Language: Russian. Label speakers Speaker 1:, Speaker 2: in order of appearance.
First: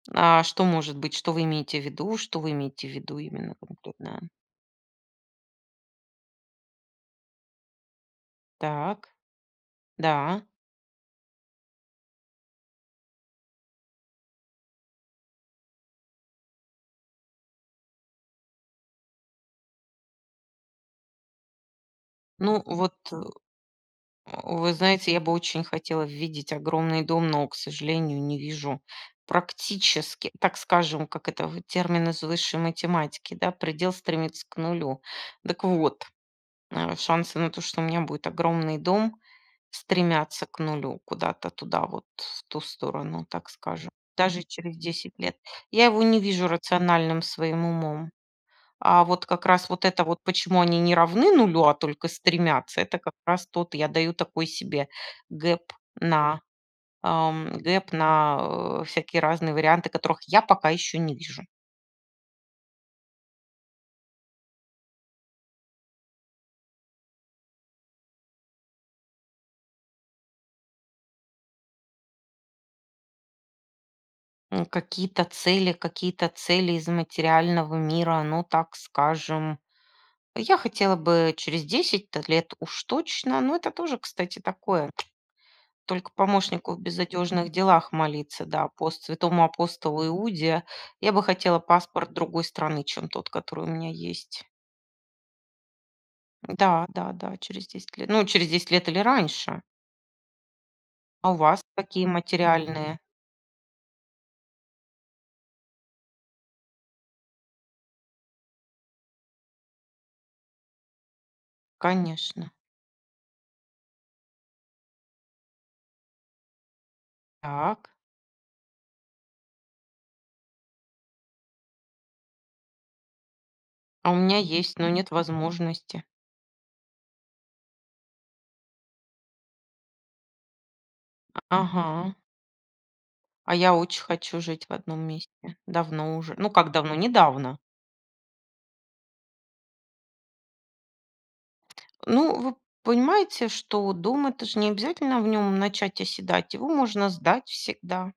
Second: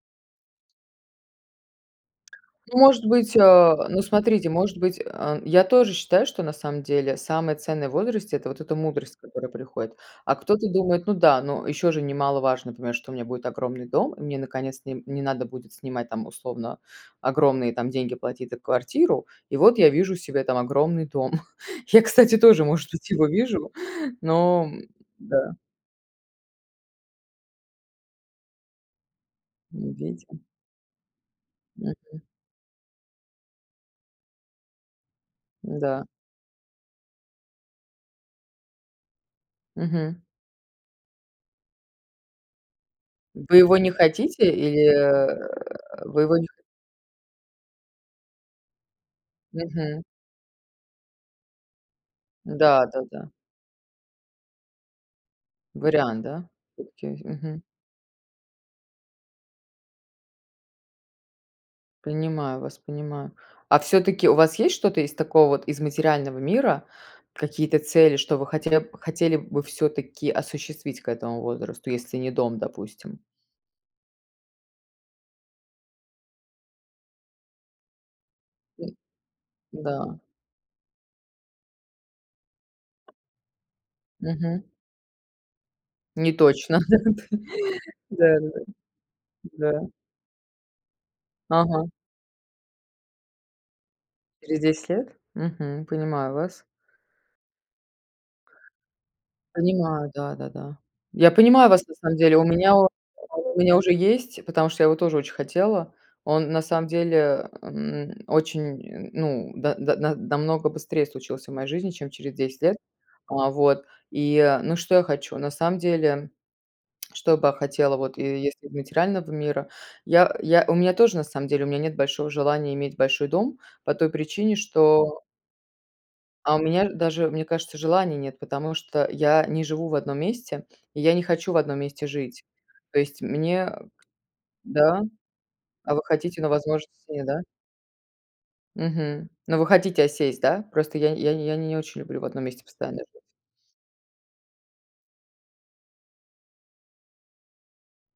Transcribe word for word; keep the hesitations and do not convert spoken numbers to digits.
Speaker 1: А что может быть? Что вы имеете в виду что вы имеете в
Speaker 2: Может
Speaker 1: виду
Speaker 2: быть,
Speaker 1: именно
Speaker 2: а, ну,
Speaker 1: конкретно?
Speaker 2: смотрите, может быть, а, я тоже считаю, что на самом деле самое ценное в возрасте- это вот эта
Speaker 1: Так.
Speaker 2: мудрость, которая приходит. А
Speaker 1: Да.
Speaker 2: кто-то думает: "Ну да, но еще же немаловажно понимать, что у меня будет огромный дом, и мне, наконец-то, не не надо будет снимать там, условно, огромные там деньги платить за квартиру. И вот я вижу себе там огромный дом". Я, кстати,
Speaker 1: Ну,
Speaker 2: тоже, может
Speaker 1: вот,
Speaker 2: быть,
Speaker 1: э,
Speaker 2: его вижу, но
Speaker 1: вы знаете, я бы
Speaker 2: м-да.
Speaker 1: очень хотела видеть огромный дом, но, к сожалению, не вижу
Speaker 2: Ну,
Speaker 1: практически,
Speaker 2: видите.
Speaker 1: так скажем, как это в термин
Speaker 2: Мгм.
Speaker 1: из высшей математики, да, предел стремится к нулю. Дак вот,
Speaker 2: М-да.
Speaker 1: а шансы на то, что у меня будет огромный дом,
Speaker 2: Мгм.
Speaker 1: стремятся к нулю куда-то туда, вот в ту сторону, так
Speaker 2: Вы его
Speaker 1: скажем,
Speaker 2: не
Speaker 1: даже
Speaker 2: хотите
Speaker 1: через
Speaker 2: или,
Speaker 1: десять лет.
Speaker 2: э,
Speaker 1: Я его не
Speaker 2: вы его
Speaker 1: вижу
Speaker 2: не хотите?
Speaker 1: рациональным своим умом. А вот как раз вот
Speaker 2: Мгм.
Speaker 1: это вот, почему они не равны нулю, а только стремятся, это
Speaker 2: Да-да
Speaker 1: как
Speaker 2: да.
Speaker 1: раз тот я даю такой себе гэп
Speaker 2: Вариант,
Speaker 1: на
Speaker 2: да? Окей.
Speaker 1: ам,
Speaker 2: Мгм.
Speaker 1: гэп на, а, всякие разные варианты, которых я пока ещё не вижу.
Speaker 2: Понимаю вас, понимаю. А всё-таки у вас есть что-то из такого вот из материального мира? Какие-то цели, что вы хотели бы хотели бы всё-таки осуществить к этому возрасту, если не дом, допустим?
Speaker 1: М, какие-то цели какие-то цели из материального мира, ну, так скажем.
Speaker 2: Да.
Speaker 1: Я хотела бы через десять-то лет уж точно, но это тоже, кстати,
Speaker 2: Мгм.
Speaker 1: такое. Только
Speaker 2: Не
Speaker 1: помощнику
Speaker 2: точно.
Speaker 1: в безодёжных делах молиться,
Speaker 2: Да-да-да.
Speaker 1: да, пост святому
Speaker 2: Да.
Speaker 1: апостолу Иуде. Я бы хотела
Speaker 2: Ага.
Speaker 1: паспорт другой страны, чем тот, который у меня есть.
Speaker 2: Через десять лет? Мгм. Понимаю вас.
Speaker 1: Да-да-да, через десять лет. Ну, через десять лет или раньше.
Speaker 2: Понимаю, да-да-да. Я
Speaker 1: А у вас
Speaker 2: понимаю вас на
Speaker 1: какие
Speaker 2: самом деле. У меня он
Speaker 1: материальные?
Speaker 2: у меня уже есть, потому что я его тоже очень хотела. Он, на самом деле, эм, очень, м ну да, да, на намного быстрее случился в моей жизни, чем через
Speaker 1: Конечно.
Speaker 2: десять лет. А вот. И, э Ну, что я хочу? На самом деле, что бы я
Speaker 1: Так.
Speaker 2: хотела вот, е если из материального мира? Я, э, я у меня тоже, на самом деле, у меня нет большого желания иметь большой дом по той
Speaker 1: А у меня
Speaker 2: причине,
Speaker 1: есть, но нет
Speaker 2: что
Speaker 1: возможности.
Speaker 2: А у меня, э, даже, мне кажется, желания нет, потому что я не живу в одном месте и я не хочу в одном месте
Speaker 1: Ага.
Speaker 2: жить. То есть
Speaker 1: А
Speaker 2: мне,
Speaker 1: я
Speaker 2: э
Speaker 1: очень хочу жить в одном
Speaker 2: Да?
Speaker 1: месте.
Speaker 2: А вы
Speaker 1: Давно уже.
Speaker 2: хотите,
Speaker 1: Ну,
Speaker 2: но
Speaker 1: как
Speaker 2: возможности
Speaker 1: давно,
Speaker 2: нет, да?
Speaker 1: недавно.
Speaker 2: Мгм. Ну, вы хотите осесть, да? Просто я не я не очень люблю в
Speaker 1: Ну,
Speaker 2: одном
Speaker 1: вы
Speaker 2: месте постоянно жить.
Speaker 1: понимаете, что дом- это же не обязательно в нём начать оседать, его можно сдать всегда.